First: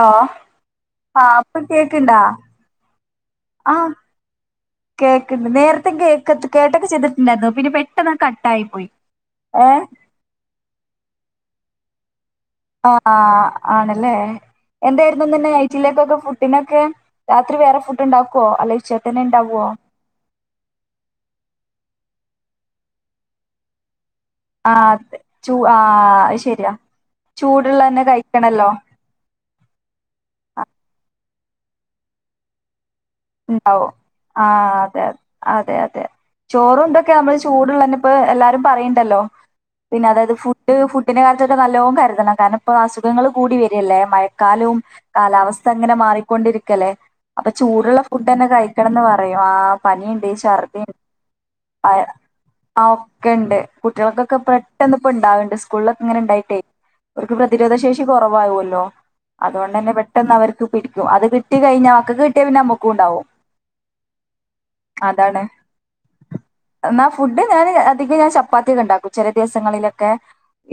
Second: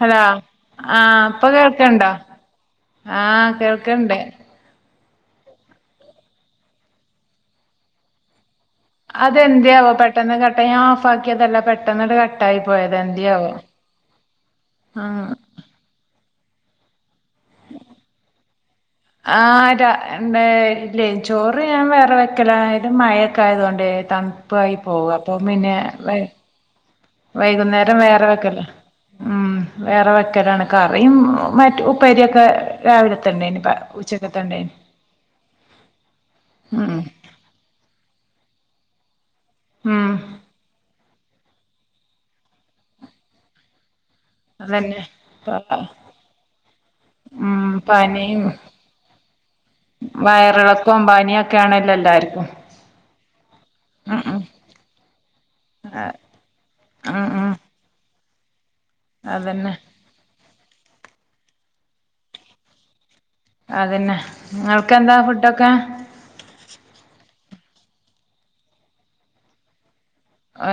Hello ആ ആഹ് ഇപ്പോ ഇപ്പൊ കേൾക്കണ്ടോ കേക്ക്ണ്ടാ ആഹ് കേൾക്ക്ണ്ട്. കേൾക്കണ്ട് നേരതെ കേക്കൊക്കെ ചെയ്തിട്ടുണ്ടായിരുന്നു പിന്നെ പെട്ടെന്ന് കട്ട് അതെന്ത്യവോ പെട്ടെന്ന് കട്ടായി ഞാൻ ഓഫ് ആക്കിയതല്ല പെട്ട് പെട്ടന്നട് ആ ആണല്ലേ ആഹ് എന്തായിരുന്നു ഇന്ന് നൈഗ്റ്റിലേക്കൊക്കെ ഫുഡ് പിന്നൊക്കെ രാത്രി വേറെ ഫുഡ് ഉണ്ടാക്കുവോ അല്ലെ. ആരാ എന്ത ഇല്ലേ ചോറ് ഞാൻ വേറെ വെക്‌ ക്കലായും മഴയൊക്കെ ആയതോണ്ടേ ആ തണുപ്പായി പോക അത് അപ്പൊ ചൂ പിന്നെ ആ അത് ശരിയാ വൈകുന്നേരം ചൂടുള്ളന്നെ വേറെ വെക്കല കഴിക്കണല്ലോ ഉം വേറെ വെക്കലാണ് കറിം- ഉ മറ്റ് ഉപ്പേരിയൊക്കെ രാവിലത്തെ ഇണ്ടേനി പ ഉണ്ടാവും ഉച്ചക്കത്തെ ഇണ്ടേനി ആഹ് അതെ അതെ അതെ ഉം ചോറുംണ്ടൊക്കെ നമ്മള് ചൂടുള്ളന്നെ ഇപ്പ എല്ലാരും പറയ്ണ്ടല്ലോ പിന്നെ ഉം അതായത് ഫുഡ് ഫു ഡ്ൻ്റെ കാര്യത്തൊക്കെ നല്ലോം കരുതണം കാരണം ഇപ്പോ അസുഖങ്ങൾ കൂടി വരല്ലേ മഴ ക്കാലവും അതന്നെ കാലാവസ്ഥ അങ്ങനെ മാറിക്കൊണ്ടിരിക്കല്ലേ അപ്പൊ ഉം ചൂടുള്ള ഫുഡ് തന്നെ പനിയും കഴിക്കണംന്ന് പറയും ആ പനിണ്ട് ഷർദിണ്ട് വയറിളക്കവും പനിയൊക്കെ ആണല്ലോ എല്ലാർക്കും ആ ഒക്കെ ഇണ്ട് ഉം ഉം കുട്ടികൾക്കൊക്കെ പെട്ടെന്ന് ഇപ്പ ഇണ്ടാവണ്ട് സ്കൂളിലൊക്കെ ഇങ്ങനെ ഉണ്ടായിട്ടേ ഉം അവർക്ക് ഉം പ്രതിരോധ ശേഷി കുറവാവൊ ല്ലോ അതന്നെ അതുകൊണ്ടന്നെ പെട്ടെന്ന് അവർക്ക് പിടിക്കും അത് കിട്ടി കഴിഞ്ഞാൽ മക്കക്ക് കിട്ടിയ പിന്നെ ഞമ്മ ക്കുണ്ടാവും അതന്നെ നിങ്ങൾക്കെന്താ ഫുഡൊക്കെ [unintelligible] ഞാ ചപ്പാത്തി ഒക്കെ ഉണ്ടാക്കും ചില ദിവസങ്ങളിലൊ ക്കെ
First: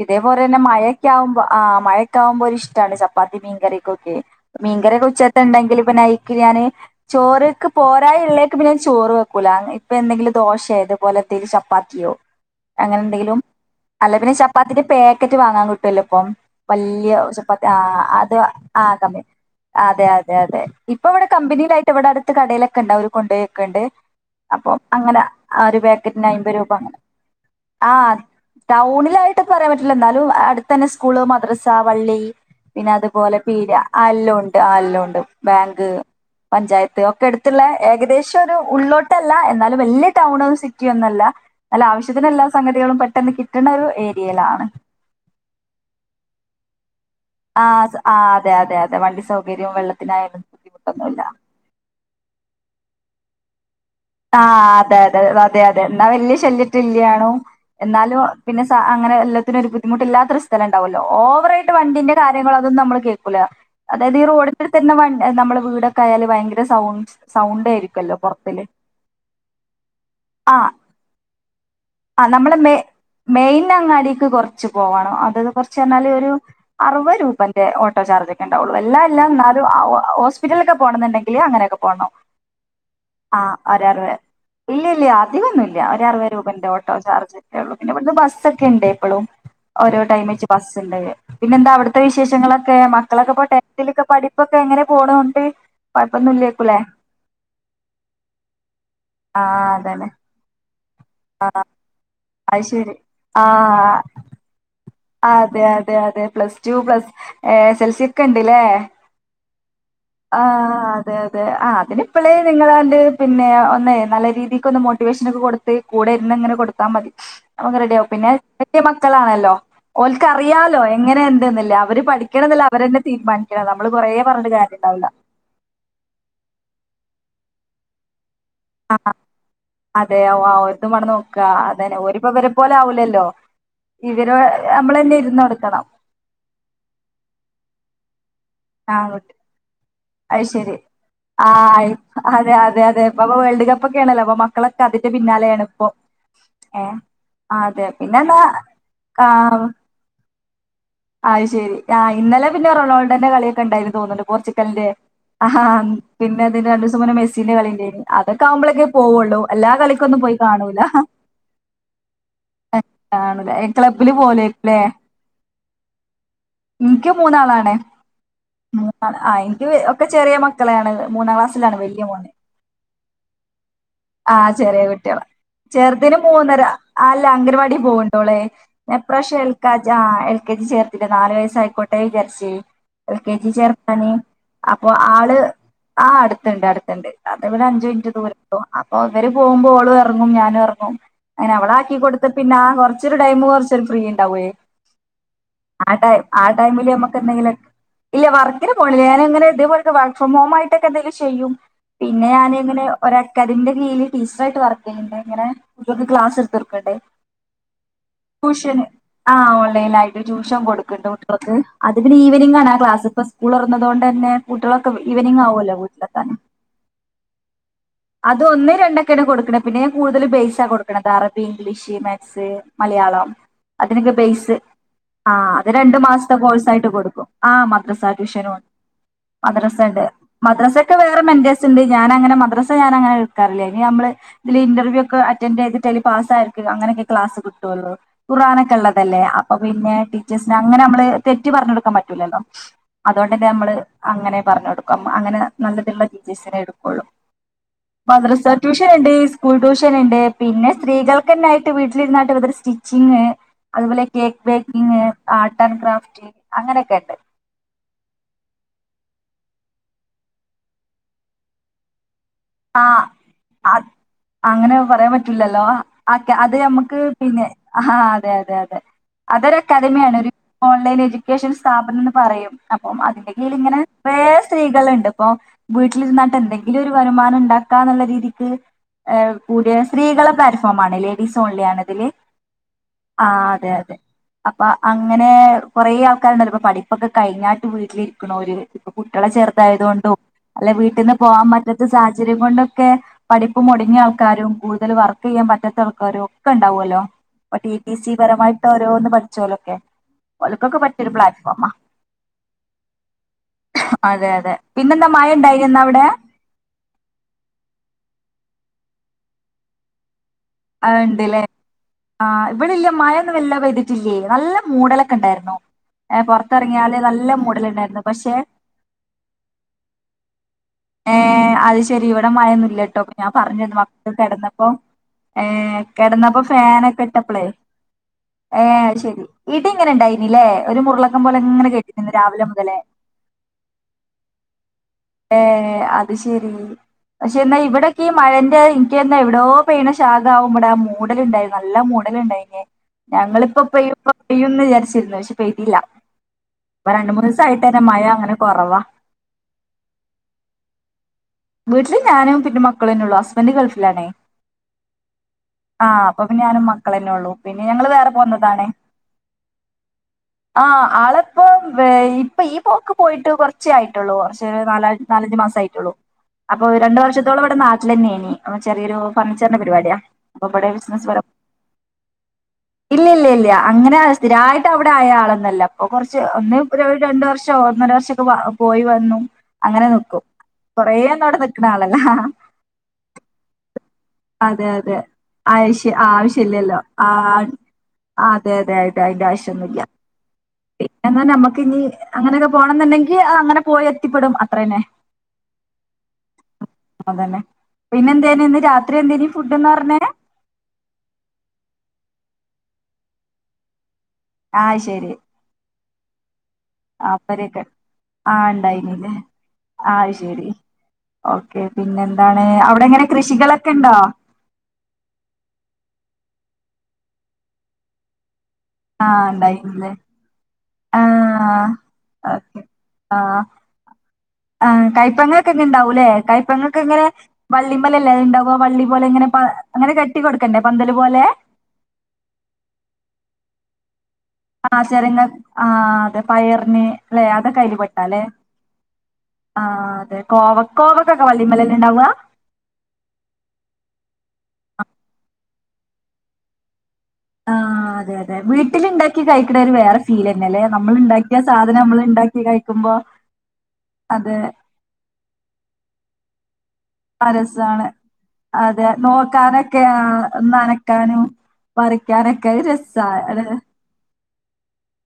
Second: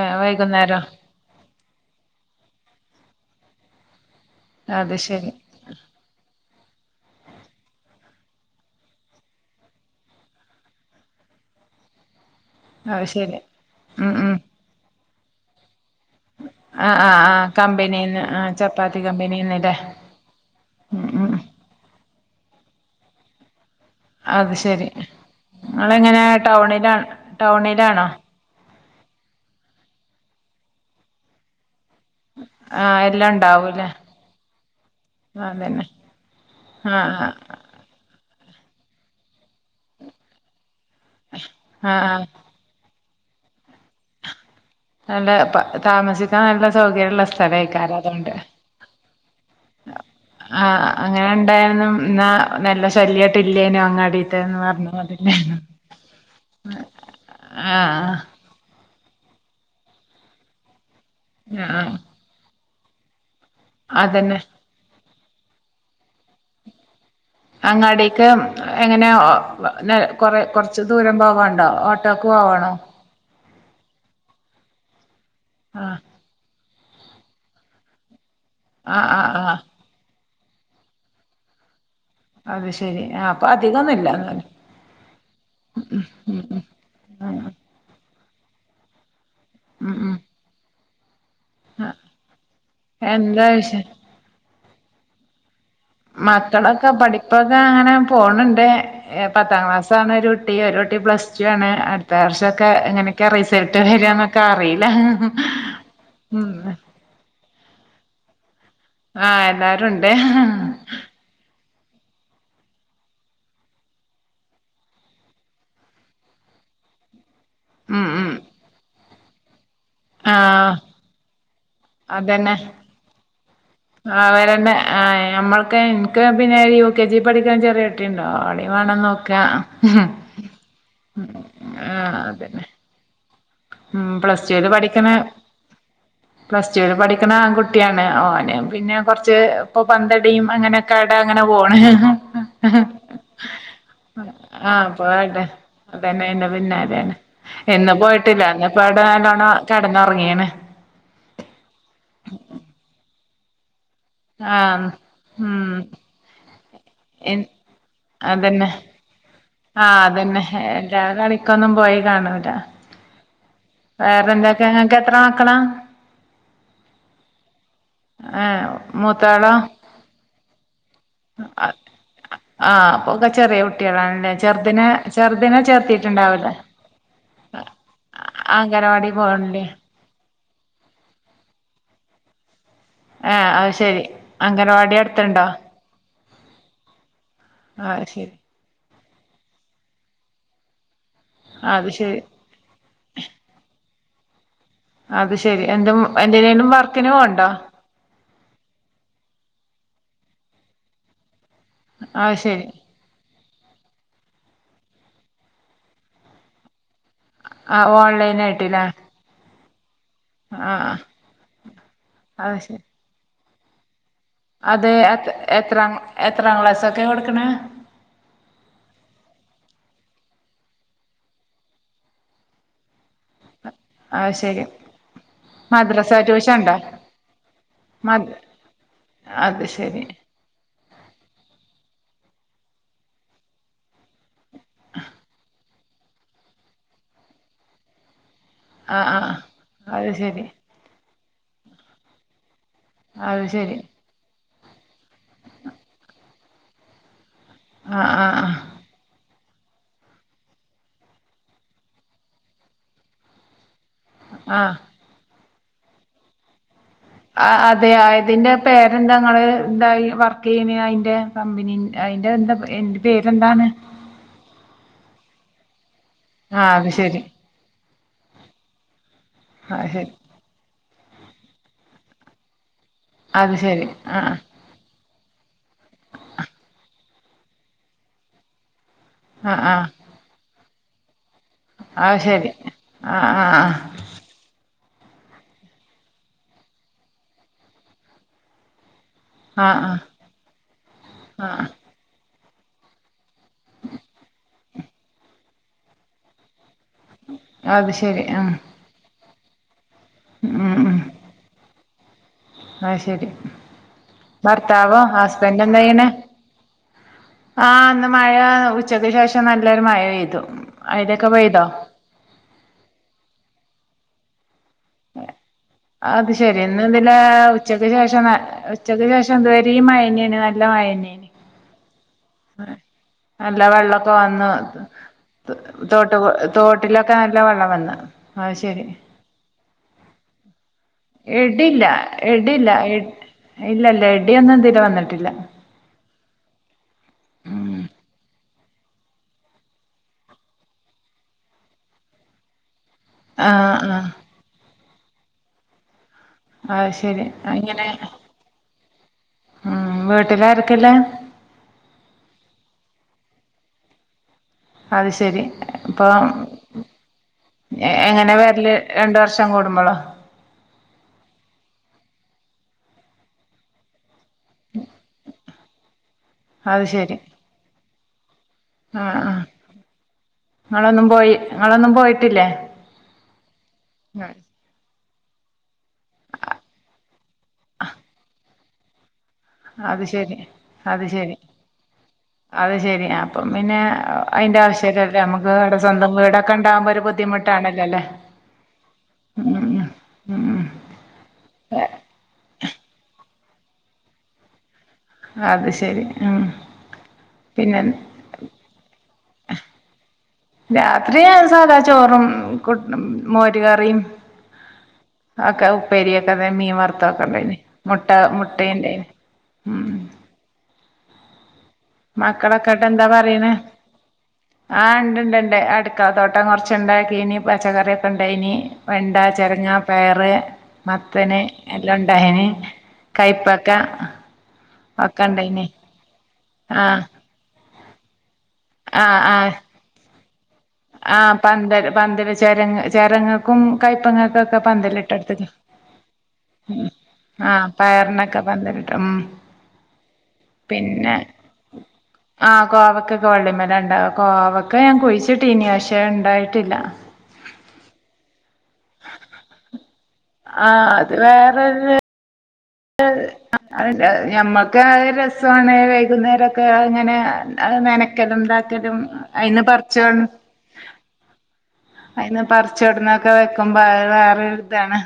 ഇതേപോലെ തന്നെ വൈകുന്നേരോ മഴയൊക്കെ ആവുമ്പോ ആഹ് മഴക്കാകുമ്പോ ഒരിഷ്ടാണ് ചപ്പാത്തി മീൻ കറിക്കൊ ക്കെ മീൻ അത് കറിയൊക്കെ ശരി ഉച്ചത്തെ ഇണ്ടെങ്കിൽ പിന്നെ അയ്ക്ക് ഞാന് ചോറ്ക്ക് പോരായ ഇള്ളേക്ക് പിന്നെ ഞാൻ ചോറ് വെക്കൂല ഇപ്പ എന്തെങ്കിലും ദോശേ ഇത്പോലെത്തേൽ ചപ്പാത്തിയോ അങ്ങനെ അത് ശരി എന്തെങ്കിലും ഉം അല്ലേ ഉം പിന്നെ ചപ്പാത്തിന്റെ പേ ക്കറ്റ് വാങ്ങാൻ കി ട്ടൊല്ലൊ ഇപ്പം ആ ആ വല്യ ചപ്പാത്തി ആ കമ്പനീന്ന് അത് ആ ചപ്പാത്തി അതന്നെ കമ്പനീന്ന്ല്ലേ അ ആ അതെ അതെ അതെ ഇപ്പ ഉം ഇവിടെ ഉം കമ്പനീ അടുത്ത് കടയിലൊക്കെണ്ട് അവര് കൊണ്ടയേക്ക്ണ്ട് അത് അപ്പം ശരി അങ്ങനെ ഒരു നിങ്ങളെങ്ങനെ പാക്കറ്റിന് അയ്മ്പത് രൂപ ടൗണിലാ അങ്ങനെ ആ ടൗണിലാണോ ടൗണിലായിട്ട് ന്ന് പറയാൻ പറ്റൂല്ല എന്നാലും അടുത്തന്നെ സ്കൂള് മദ്റസ് സാ വള്ളി ആ പിന്നെ എല്ലാം അതുപോലെ പീട്യാ ഉണ്ടാവൂല്ലേ ആ എല്ലും ഉണ്ട് ആ എല്ലൂണ്ട് അതന്നെ ബേങ്ക് ആ പഞ്ചായത്ത് ഒക്കെ ആ എടുത്തുള്ള ഏകദേ ശം ഒരു ഉള്ളോട്ടല്ല എന്നാലും വല്ല്യ ടൗണ് സി റ്റിയൊന്നല്ല നല്ല ആ ആ ആവശ്യത്തിന് എല്ലാ സംഗതികളും പ ട്ടന്ന് കി നല്ല താമസിക്കാൻ നല്ല സൗകര്യള്ള ആ സ്ഥലയിക്കാരം ആ അതുകൊണ്ട് അതെ അതെ അതെ വണ്ടി സൗകര്യവും വെള്ളത്തിനായാലും ബുദ്ധിമുട്ടൊന്നുല്ല ഇന്നാ നല്ല ശല്യായിട്ട് ഇല്ലേനും ആഹ് അതെ അതെ അതെ അതെ ഇന്നാ വല്ല്യ ശല്യറ്റ ഇല്ലാണും ആഹ് എന്നാലും പിന്നെ അങ്ങെ എല്ലത്തിും ഒരു ബുദ്ധമുട്ടില്ലാത്ത സ്ഥല ഉണ്ടാവോ ഓവറായിട്ട് ആഹ് വണ്ടിന്റെ കാര്യങ്ങളൊക്കെ അ നമ്മള് കേ കൂല അതായത് ഈ അതന്നെ റോഡ തന്നെ വണ്ട നമ്മള് വീടൊക്കെ ആായാല് ഭയങ്കര സൗണ്ട്സ് അങ്ങാടെക്ക്‌ എങ്ങനെ പിന്നെന്ന കൊറ ആഹ് കൊറച്ച് ദൂരം പോവാണ്ടോ ഓട്ടോക്ക് പോവാണോ പിന്നെ അങ്ങാടക്ക് കുറച്ച് പോകണം അത് കുറച്ച് ആഹ് പറഞ്ഞാല് ഒരു അറുപത് രൂപന്റെ ഓട്ടോാർജ് ണ്ടാവുള്ളൂ എല്ലാം ആഹ് ആഹ് എല്ലാം ആഹ് ഹ്പറ്റലൊെ പോണ എന്നണ്ടെങ്ക അങ്ങനൊക്കെ പോകണം അത് ശരി ആ അപ്പ അ ഒ അറുപ ഇല്ല ഇല്ല അധികംൊന്നുമല്ല ഒരു അറുപ രൂപന്റെ ഓട്ടോ ചാർജ് ഉം ഒക്കെ ഉള്ള പിന്നെ ഇവിടു ബസ് സെക്കൻ എപ്പളും ഉം ഓരോ ഉം ടൈം വച്ച് ബസ് ല്ല പിന്നെ എന്താ അവിടുത്തെ വിശേഷങ്ങളൊക്കെ മക്കളൊക്കെപ്പോൊ എന്താ വിശേ ടെൻതിൽൊക്കെ പഠിപ്പ് എങ്ങനെ പോണണ്ട് മക്കളൊക്കെ പഠിപ്പൊക്കെ അങ്ങനെ പോ ഫോണ പത്താം ആഹ് അതന്നെ ക്ലാസ്ാണ് കുട്ടിയട്ട പ്ലസ് ടു ആണ് അടുത്ത അത് വർഷംൊക്കെ ശരി എങ്ങനെയൊക്കെ റിസൾട്ട് ആഹ് വരിന്നൊക്കെ അറിയില്ല അതെ അതെ അതെ ഉം പ്ലസ് ടു പ്ലസ് ൽസ ഒക്കെ ഉണ്ടല്ലേ ആഹ് എല്ലാരും ഉണ്ട് ഇപ്പളെ നിങ്ങ അന്റെ പിന്നെ ഒന്നേ നല്ല രീതിക്ക്ന്ന് മോട്ടിവേഷന ഒക്കെ കൊടുത്ത് കൂടെ ഇരുന്ന് അങ്ങനെ കൊടുത്താൽ മതി അവ റെഡി ആഓ ഉം ഉം പിന്നെ മക്കളാണല്ലോ ആഹ് ഓക്ക്റിയാലോ എങ്ങനെ എന്തന്നില്ല അവര് പഠിക്കണംമെന്നല്ല അവ എന്നെ തീരുമാനിക്കണം നമ്മള് കൊറേ ആ പറഞ്ഞിട്ട് വരണ്ട കാര്യ ആ ണ്ടാവൂല്ല നമ്മൾക്ക എനിക്ക് പിന്നെ കെ ജി പഠിക്കാൻ ചെറിയട്ടുണ്ട് ആ അതെയ ഒതു മണം നോക്കാ അതന്നെ ആഹ് ഓനിപ്പോ ഇവരെ അതന്നെ പോലെ ആവൂലല്ലോ ഉം ഇവര് പ്ലസ് ടുൽ പഠിക്കണ നമ്മളന്നെ ഇരുന്ന് കൊടുക്കണം പ്ലസ് ടുൽ പഠിക്കണ കുട്ടി ആണ് ഓ പിന്നെ ആഹ് കൊറച്ച് ഇപ്പൊ അത് പറഞ്ഞടീം ശരി അങ്ങനെയൊക്കെട അങ്ങനെ പോണ് ആഹ് അതെ അതെ അതെ ഇപ്പ വേൾഡ് കപ്പൊക്കെ ആണല്ലോ അപ്പൊ മക്കളൊക്കെ ആഹ് അതിന്റെ പോട്ടെ പിന്നാലെയാണ് ഇപ്പൊ അതന്നെന്റെ പിന്നൊണ് എന്ന പോയിട്ട ക്കാ കാർന്ന് അത് ശരി ആ ഇന്നലെ പിന്നെ റേണാൾഡോൻ്റെ കളി കണ്ടായിരുന്നു തോന്നുന്നുണ്ട് പോർച്ചുലിന്റെ ആഹ് ആ ഉം പിന്നെ അതിന്റെ രണ്ട് ദിവസം മുന്നേ മെസ്സിന്റെ കളി ഇല്ലേ ന്നോ അതൊക്കെയാവുമ്പോഴൊക്കെ പോവുള്ളു ആ അതന്നെ എല്ലാം കളിക്കൊന്നും പോയി കാണൂല്ല ആണ് വേറെ എന്തൊക്കെ അനക്ക് എത്ര മക്കളാ എനിക്ക് മൂന്നാളാണെ ഏഹ് മൂന്നാ ആ മൂത്താളോ എനിക്ക് ഒക്കെ ചെറിയ മക്കളാണ് മൂന്നാം ക്ലാസ്സിലാണ് വല്യ മോന്നേ ഒങ്ക ചെറിയട്ട് ആഹ് ചെറിയ കുട്ടികളാ ചെറുതിന് ചേർത്തിട്ടുണ്ടാവൂലേ മൂന്നര ആല്ല അംഗൻവാടി പോകണ്ട് ഇപ്പളേ ഏ ഞാൻ അംഗനവാടി ഇപ്രാവശ്യം പോകണില്ലേ എൽക്ക ജ ആ എൽ കെ ജി ചേർത്തിട്ട നാല് വയസ്സയിക്കോട്ടെ വിചാരിച് എൽ കെ ആഹ് ജി അത് ശരി ചേർക്കാന് അപ്പൊ അംഗനവാടി ആള് അടുത്തുണ്ടോ ആ അടു അടുത്തണ്ട് അടുത്തുണ്ട് അതെവിടെ അഞ്ച് അത് മിനിറ്റ് ശരി ദൂരള്ളൂ അപ്പൊ ഇവര് പോകുമ്പോ ഓളും ഇറങ്ങും ഞാനും ഇറങ്ങും അയിന് അവളെ അത് ആക്കി ശരി കൊടുത്ത പിന്നെ അ കുറച്ചൊരുടൈം കുറച്ചൊരു ഫ്രീ ഉണ്ട് ണ്ടാവുവേ അത് ശരി ആ എന്തും ടൈ ആ എന്തിനേലും ടൈമില് വർക്കിന് നമുക്ക് പോണ്ടോ എന്തെങ്കിലുക്കെ ഇല്ല വർക്കിന് പോണില്ല ഞൻങ്ങനെ ഇതെപോലെ വർക്ക് ഫ്രമ് ഹോം ആയിട്ടൊക്കെ എന്തെലും ചെയ്യും പിന്നെ അത് ശരി ഞാനിങ്ങനെ ഒര ക്കതിൻന്റെ കീഴൽ ടീച്ചർറായിട്ട് വർക്ക് ചെയ്യണ്ട് ഇങ്ങനെ ഇവക്ക് ക്ലാസ് എടുത്ത് കൊടുക്കേണ്ടേ ആഹ് ഓൺലൈൻ ഊഷന് ആയിട്ടില്ലേ ആ ഓൺലൈന ആയിട്ട് ട്യൂഷൻ ആഹ് കൊടുക്കുണ്ട്കുട്ടാൾ ക്ക് അത് പിന്നെ ഈവനിംഗ ആണ ക്ലാസ് ഇ സ്കൂൾ തോർന്നതോണ്ട് അതെഅതെ എത്രാം വീട്ടിലെത്താൻ എത്രാം ക്ലാസൊക്കെയാ കൊടുക്കണേ അത് ഒന്ന് രണ്ടൊക്കെയാണ് കൊടുക്കണേ പിന്നെ ഞാൻ കൂടുതൽ ബേസ്സാണ് കൊടുക്കണത് അറബി ഇംഗ്ലീഷ് മാത്സ് മലയാളം അതിനൊക്കെ അത് ബേയ്സ്സ് ശരി ആ അത് രണ്ട് മദ്രസ മാസത്തെ ട്യൂഷൻ കോഴ്സ ഉണ്ടോ ആയിട്ട് കൊടുക്കും ആ മദ്രസ മദ് വിസനുമുണ്ട് അത് മദ്രസ ശരി ഉണ്ട് മദ്രസ ക്കേ വേറെ മെൻഡേഴ്‌സ്ണ്ട് ഞാനങ്ങന മദ്രാ സഞാനഅങ്ങനെ എടുക്കാറില്ലയിനി നമ്മള് ഇതിൽ ഇന്റർവ്യൂക്കെ അറ്റൻറ് ചെയ്ത് ലി പാസ് ആയിരിക്ക്ക അങ്ങനെയൊക്കെ ക്ലാസ് കിട്ടുള്ളു ഖുറാനൊക്കെ ആഹ് ഇള്ളതല്ലേ ആഹ് അപ്പൊ പിന്നെ അത് ശരി ടീച്ചേഴ്സിന് അങ്ങനെ നമ്മള് തെറ്റി പറഞ്ഞൊടുക്കാൻ പറ്റൂലല്ലോ അത് അതുകൊണ്ടന്നെ നമ്മള് ശരി അങ്ങനെ പറഞ്ഞ് കൊടുക്കാൻ അങ്ങനെ നല്ലതുള്ള ടിച്ചേസിനെ എടുക്കുള്ളൂ ആഹ് ആഹ് ആഹ് മദ്രസട്യൂഷൻ ഇണ്ട് സ്കൂൾ ട്യൂഷൻ ഉണ്ട് പിന്നെ സ്ത്രീകൾക്ക്ന്നൊയിട്ട് വീട്ടിലിരുന്നായിട്ട് [unintelligible] സ്റ്റിച്ചിങ് അതുപോലെ കേക്ക് ആഹ് ബേക്കിങ് ആട് സ് ആൻഡ് ഗ്രാഫിറ്റിങ് അങ്ങനൊക്ക ആ അതെ അതിന്റെ പേരെന്തങ്ങള് തായി വർക്ക് ചെയ്യുന്ന അതിന്റെ കമ്പനി അയി ആ അത് അങ്ങനെ പറയാൻ പറ്റ റ്റുല്ലല്ലോ ഒക്കെ അത് ആഹ് ഞമ്മുക്ക് ശരി പിന്നെ ആ അതെ അതെ അതെ അതൊരു അത് ശരി അക്കാദമിയാണ് ഒരു കോ ലൈൻഎജുക്കേഷൻ സ്ഥാപനംന്ന് പറയും അപ്പം അതിന്റെ അത് കീഴിലിങ്ങനെ ശരി വേ ആഹ് സ്ത്രീകള്ണ്ട് പ്പൊ വീട്ടിലിരുന്നട്ട് എന്തെങ്കിലും ഒരു വരം മാനം ഇണ്ടാക്കാന്നുള്ള രീതിക്ക് ഏഹ് കൂടിയ ആഹ് സ്ത്രീകളെ കരു ഫോമാണലെ ലിസോൺലിയാണോ ആഹ് ഇതില് അത് ശരി ആ ആഹ് ആഹ് അതെ അതെ അപ്പ അങ്ങനെ കൊറേ ആൾക്കാരുണ്ടല്ലോ ഇപ്പൊ പടിപ്പൊക്കെ കഴിഞ്ഞാട്ട് വീട്ടിലിരിക്കണോര് കുട്ടികളെ ആഹ് ആഹ് ചെറുതായതുകൊണ്ടും അല്ലെ വീട്ട്ന്ന് ആഹ് പോവാൻപറ്റ സാഹചര്യം കൊണ്ടൊക്കെ പഠിപ്പ് മുടങ്ങിയ ആൾക്കാരും കൂടുതൽ വർക്കെയ്യാൻ പറ്റാത്ത ആൾക്കാരും ഒക്കണ്ട് ണ്ടാവോലോ പ്പ ട്ടി അത് ട്ടി സി ശരി ഉം പരമായിട്ടോരോന്ന് പടി ചോലൊക്കെ ഒല്ക്കൊക്കെ പറ്റിയൊരു പ്ലാറ്റ്ഫോമാ ആ ശരി അതെ അതെ ഭർത്താവോ പിന്നെന്താ മഴ ഹസ്ബൻ്റ് ഉണ്ടായിരുന്നോ അവിടെ എന്താചെയ്യണെ ആ അന്ന് മഴ ഉച്ചക്ക് ശേഷം നല്ലൊരു മയ പെയ്തു അത് അവിടെക്കെ ഇണ്ട്ല്ലേ പെയ്തോ ആ ഇവിടില്ല മയൊന്നും വല്ലാ പെയ്ത് ട്ടില്ലേ നല്ല മൂടലൊക്കെ ഉണ്ടായിരുന്നു ഏഹ് അത് ശരി ഇന്ന് പുറത്തിറങ്ങിയാല് ഇതിലെ നല്ല ഉച്ചക്ക് മൂടലുണ്ടായിരുന്നു ശേഷണ് പക്ഷെ ഉച്ചക്ക് ശേഷം ഇതുവരേം മഴന്നെണ് നല്ല മയ ഏ അത് ശെരി ഇവിടെ മയൊന്നുല്ലട്ടോ ഇപ്പ ഞാൻ നല്ല പറഞ്ഞന്ന് വന്ന് വെള്ളൊക്കെ കെടന്നപ്പോ ഏ തോട്ട് കെടന്നപ്പോ ഫേനൊക്കെ തോട്ടിലൊക്കെ നല്ല ഇട്ടപ്പളേ വെള്ളം വന്ന് ഏ അത് ശരി ഇങ്ങനെ എടില്ല കേട്ടിരുന്നു രാവിലെ എടില്ല മുതലേ ഇല്ല ഇല്ല എടിയൊന്നും ഇത് വരെ വന്ന ഏ അത് ശെരി പക്ഷെ എന്നാ ഇവിടെക്കി ‌ മഴ എന്റെ ഇനിക്ക്ന്താ എവിടോ പെയ്യണ ശാഗാവും ഇവടെ മൂടലിണ്ടായി നല്ല മൂടല്ണ്ടായിന് ഞങ്ങളിപ്പൊ ആഹ് പ്പെയ്യും ആഹ് ഇപ്പപ്പെയ്യും ന്ന്വിജാരിച് ഇരുന്ന് പക്ഷെ പെയ്തില്ല ഇപ്പ അത് രണ്ട് ശരി മൂന്നിസായിട്ടന്നെ ഇങ്ങനെ മഴ അങ്ങനെ കൊറവാ [unintelligible] വീട്ടില് ഞാനും പിന്നെ മക്കളൊന്നെ ഒള്ളൂ ഹസ്ബന്റ് ഗൾഫിലാണേ അത് ശരി ആഹ ഇപ്പൊ അപ്പൊപിന്നേ ഞാനും മക്കളന്നെ ഒള്ളു പിന്നെ ഞങ്ങള് വേറെ എങ്ങനെ പോന്നതാണേ വരല് രണ്ട് വർഷം കൂടുമ്പോളോ ആഹ ആള്പ്പൊ വെയ് ഇപ്പ ഈ പോക്ക് പോയിട്ട് കുറച്ചേ ആയിട്ടുള്ളൂ കുറച്ച് നാലായി നാലഞ്ച് മാസാആയിട്ടുള്ളൂ അപ്പൊ അത് ഈരണ്ട് ശരി വർഷത്തോളം ഇവിടെ നാട്ടിൽഎന്നെനി നമ്മ ചെറിയൊരു ആഹ് ആഹ് ഫർണിച്ചറിന്റെ പരിപാടിയാ അപ്പഇവിടെ ബിസിനസ് നിങ്ങളൊന്നും പരം പോയി നിങ്ങളൊന്നും പോയിട്ടില്ലേ ഇല്ലില്ലില്ല്യ അങ്ങനെ സ്ഥിരായിട്ട് അവിടെ ആയാ ളൊന്നല്ല അപ്പൊ കുറച്ച് ഒന്നെ ഒപ്പൽ രണ്ട് വർഷം ഒന്നര വർഷൊക്കെ പോയി വന്നു അങ്ങനെ അത് നിക്കും ശരി കൊറേ അത് ശരി [unintelligible] നിക്കണ ആളല്ല അത് ശെരി അപ്പം പിന്നെ അയിന്റെ അതെ അതെ ആവശ്യല്ലല്ലേ നമുക്ക് ഇവിടെ ആവിശ്യ സ്വന്തം വീടൊക്കെ ആവശ്യില്ലല്ലോ ഉണ്ടാകുമ്പോ ഒരു ആ ബുദ്ധിമുട്ടാണല്ലോ അല്ലേ അതെ അതെ അതിന്റെ ഉം ആവശ്യയൊന്നുല്ല ഉം ഉം പിന്നെ നമ്മുക്ക് ഇനി അങ്ങനെയൊക്കെ പോണന്നുണ്ടെങ്കിൽ അങ്ങനെ പോയി എത്തിപ്പെടും അത്രയന്നെ അത് ശെരി അതന്നെ പിന്നെ എന്തേന് ഇന്ന് രാത്രി എന്തേനു ഫുഡ് എന്ന് പറഞ്ഞേനെ രാത്രി സാധാ ചോറും കുട് മോര് കറിയും ആഹ് ശരി ഒക്കെ ഉപ്പേരിയൊക്കെ അത മീൻവർത്തൊക്കെ ഉണ്ടായിന് അപ്പരൊക്കെ മൊട്ട ആഹ് മൊട്ടയുണ്ടായിന് ഉണ്ടായിനില്ലേ ഇം ആഹ് ശരി ഓക്കെ പിന്നെ എന്താണ് മക്കളൊക്കെട്ട് അവിടെ എന്താ എങ്ങനെ പറയണ് കൃഷികളൊക്കെ ഉണ്ടോ ആ ഇണ്ട് ഇണ്ട് ഇണ്ട് അടുക്കള തോട്ടം കൊറ കൊറച്ചുണ്ടാക്കിനി പച്ചക്കറിയൊക്കെണ്ടയിന് വെണ്ട ആഹ് ചെരങ്ങ ഉണ്ടായില്ലേ പയർ മത്തന് ആഹ് എല്ലോണ്ടയിന് ഓക്കെ കയ്പ്പയ്ക്ക കയ്പ്പങ്ങക്കെങ്ങ എണ്ടാവൂല്ലേ ആഹ് കയ്പപ്പങ്ങനേ അല്ലിമലല്ലേ അതിണ്ടാവു വള്ളിപ്പൊലെ ഇങ്ങനെ പ അങ്ങനെ കെ [unintelligible] ആ പന്തല് പന്തല് ചെരങ്ങ് ചെരങ്ങക്കും കയ്പ്പങ്ങ ക്ക ആഹ് ചെരങ്ങ പന്തലിട്ടിട്ട് ആഹ് അതെ പയറിന് അല്ലെ ആ അതൊക്കെ അതില് പെട്ടാ അല്ലെ പയറിനൊക്കെ പന്തലിടും ഇം ആഹ് അതെ കോവ പിന്നെ കോവക്കൊക്കെ വള്ളിമേലല്ലേ ഉണ്ടാവുക ആ കോവക്ക് വള്ളിമേലാ ഇണ്ടാവ കോവയ്ക്കാ പ്പെ ഞാൻ കുഴിച്ചി ട്ടീനിം പക്ഷെ അത് ഇണ്ടായിട്ടില്ല ആഹ് അതെ അതെ വീട്ടില് ഇണ്ടാക്കി കഴിക്ക്ണൊരു വേറെ ഫീലന്നെല്ലേ നമ്മള് ഇണ്ടാക്കിയ സാധനം നമ്മള് ഇണ്ടാക്കി കഴിക്ക [unintelligible] നമ്മക്ക് അതൊരു രസാണ് വൈകുന്നേരൊ ആ രസാണ് അതെ ഇതാക്കലും അയിന്ന് നോക്കാനൊക്കെ ആ നനക്കാനും അയ്ന്ന് പറിച്ചൊട്ന്നൊക്കെ വെക്കുമ്പോ അത് വേറൊരു ഇതാണ്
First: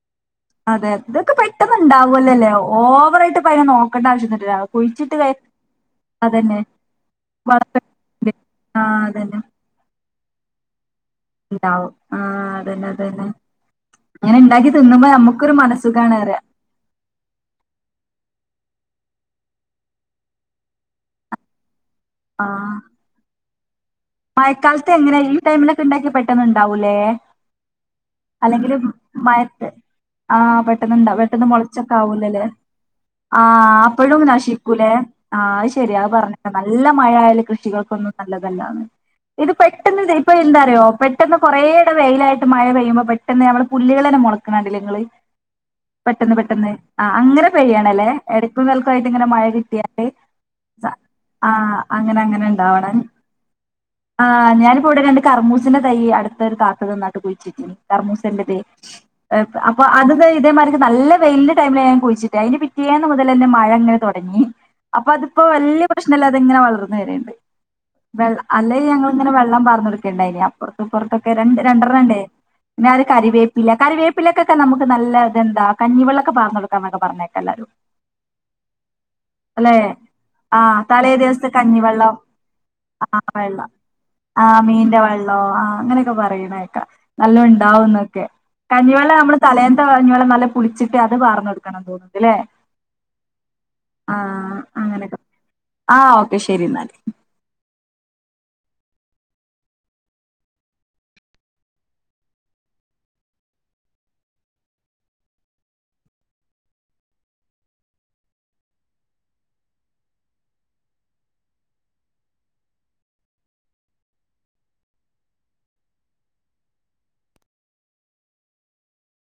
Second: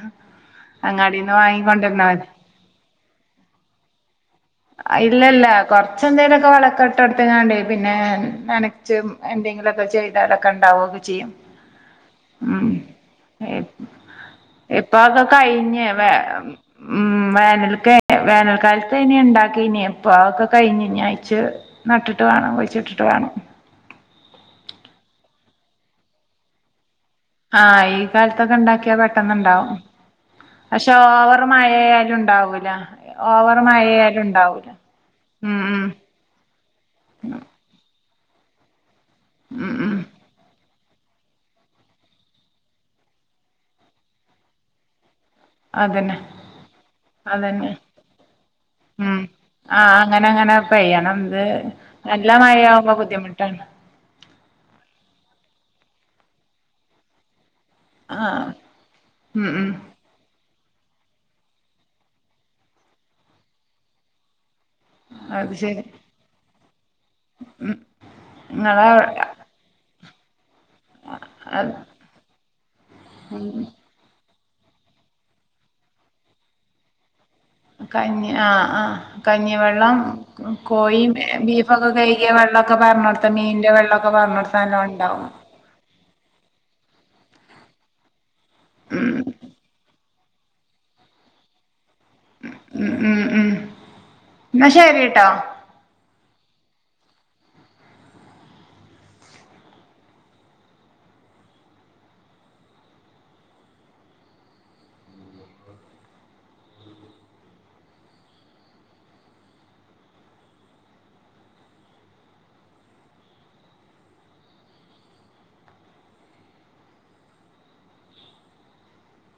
അതെ ഇതൊക്കെ അങ്ങാടിന്ന് പെട്ടന്ന് വാങ്ങിക്കൊണ്ടര്ണത്. ഇണ്ടാവോല്ലോലെ ഓ ഓവറായിട്ട് ഇപ്പയ്നെ നോക്കണ്ട ആവശ്യന്നുല്ല ഇല്ല ഇല്ല കൊറച്ച് എന്തേലൊക്കെ അതന്നെ വളൊക്കെട്ട് കൊട്ത്ത്ങ്ങാണ്ടെയ് വളപ്പെട്ട് പിന്നെ ആ നനച്ചും അതന്നെ എന്തെങ്കിലൊക്കെ ചെയ് [unintelligible] ചെയ്യും ഉണ്ടാവും ആ ഉം അതന്നെ അതന്നെ അങ്ങനെ ഉണ്ടാക്കി തിന്നുമ്പോ ഇപ്പക്കൊ നമുക്കൊരു കഴിഞ് വേ മനസ്സുഖാണ് അറിയാം ഉം വേനൽൽക്കെ വേനൽക്കാലത്ത് ഇനി ഇണ്ടാ ക്കിനി ഇപ്പം അ ഒക്കെ കഴിഞ്ഞ് ഇനി അയ്ച്ച് നട്ടിട്ട് ആ വേണം ഒഴിച്ചിട്ടിട്ട് വേണം മഴക്കാലത്ത് എങ്ങനെ ഈ ടൈമിലൊക്കെ ണ്ടാക്ക്യാ പെട്ടനന്ന്ണ്ടാവൂല്ലേ ആഹ് ഈ കാലത്തൊക്കെ അല്ലെങ്കിലും ഇണ്ടാക്കിയാ മഴത്ത് പെട്ടെന്ന്ണ്ടാവും ആഹ് പക്ഷെ പെട്ടെന്നണ്ടാവ ഓവർ പെട്ടെന്ന് മഴയായാലും മൊളച്ചൊക്കാവൊല്ലോല്ലേ ഉണ്ടാവൂല ആ ഓവർ അപ്പഴും മഴയായാലും ഉണ്ടാവൂല നശിക്കൂലേ ആഹ് ഉം അഅ് ഉം ശെര്യാ അഅ് പർഞ്ഞപ്പൊ നല്ല മഴയാല് കൃഷികൾക്കൊന്നും നല്ലതല്ലാന്ന് ഇത് ഉം ഉം പെട്ടെന്ന് ത് ഇപ്പൊ എന്താ റ്യോ പെട്ടെന്ന് കുറേയെടെ വെയ്ലായിട്ട് മഴ പെയ്യുമ്പോ പെട്ടെന്ന് നമ്മള് പുല്ല്കളെന്നെ മൊളക്ക്ണെ കണ്ടില്ലേ ങ്ങള് അതന്നെ പെട്ടെന്ന് പെട്ടെന്ന് ആ അങ്ങനെ അതന്നെ പെയ്യണല്ലേ എട [unintelligible] കൾക്കായിട്ട് ഉം ഇങ്ങനെ മഴ ആഹ് കിട്ട്യാട്ട് അങ്ങനെ അങ്ങനെ പെയ്യണം ഇത് ആഹ് നല്ല അങ്ങനങ്ങനെ ണ്ടാവ മഴയാവുമ്പോ [unintelligible] ബുദ്ധിമുട്ടാണ് ആഹ് ഞാനിപ്പോ വടെ രണ്ട് കറ്‌മൂസന്റെ തയ്യ് അട്ത്തൊരു താത്ത തന്നാട്ട് കുയ്ച്ചിട്ടീ നി കർമൂസൻ്റെ ആഹ് തെയ്യ് ഉം ഉം അപ്പൊ അതൊക്കെ ഇതേമാരി നല്ല വെയ്ലിൻ്റെ ടൈമിലാ ഞാൻ കുയിച്ചിട്ടെ അയിൻ്റെ പിറ്റേന്ന് മുതലെന്നെ മഴന്നെ തൊടങ്ങി. അപ്പൊ അത്പ്പോ അത് ശരി വെല്ല്യെ പ്രശ്നല്ലാതെങ്ങനെ വളർന്നു വെര്ണ്ട്. വെള്ള അല്ലെങ്കി ഇങ്ങളെ ഞങ്ങളിങ്ങനെ വെള്ളം പാർ ന്നൊട്ക്കേണ്ടായ് ന്യോ പർത്ത് ഇപ്പൊർത്തൊക്കെ രണ്ട് രണ്ടെണ്ണംണ്ടേ പിന്നെ ഒര് കറിവേപ്പില കറിവേപ്പിലൊക്കെ ക്കെ നമക്ക് നല്ല ഇതെന്താ കഞ്ഞിവെള്ളാക്കെ പാർന്നൊട്ക്കന്നൊക്കെ പർഞ്ഞേ കഞ്ഞി ആ ആ അല്ലെ കഞ്ഞിവെള്ളം ആഹ് കോഴും തലേ ദിവസത്തെ ബീഫൊക്കെ കഞ്ഞിവെള്ളം കയ്ക്ക്യേ വെള്ളാക്കെ പാർന്നൊട് വെള്ളം ആ മീന്റെ വെള്ളോ ആ അങ്ങനെക്കെ പറിണേക്ക. നല്ല ഉണ്ടാവുന്നൊക്കെ കഞ്ഞിവെള്ള ഉം നമ്മള് തലേന്ന്ത- കഞ്ഞോളം നല്ല പളിച്ചിട്ട് അത് വർന്നോടുക്കണ തോന്നു- ഇല്ലേ ഉം ഉം ഉം ആ എന്നാ അങ്ങനക്കെ ശരിട്ടോ ആഹ് - കെ ശരി എന്നാല്-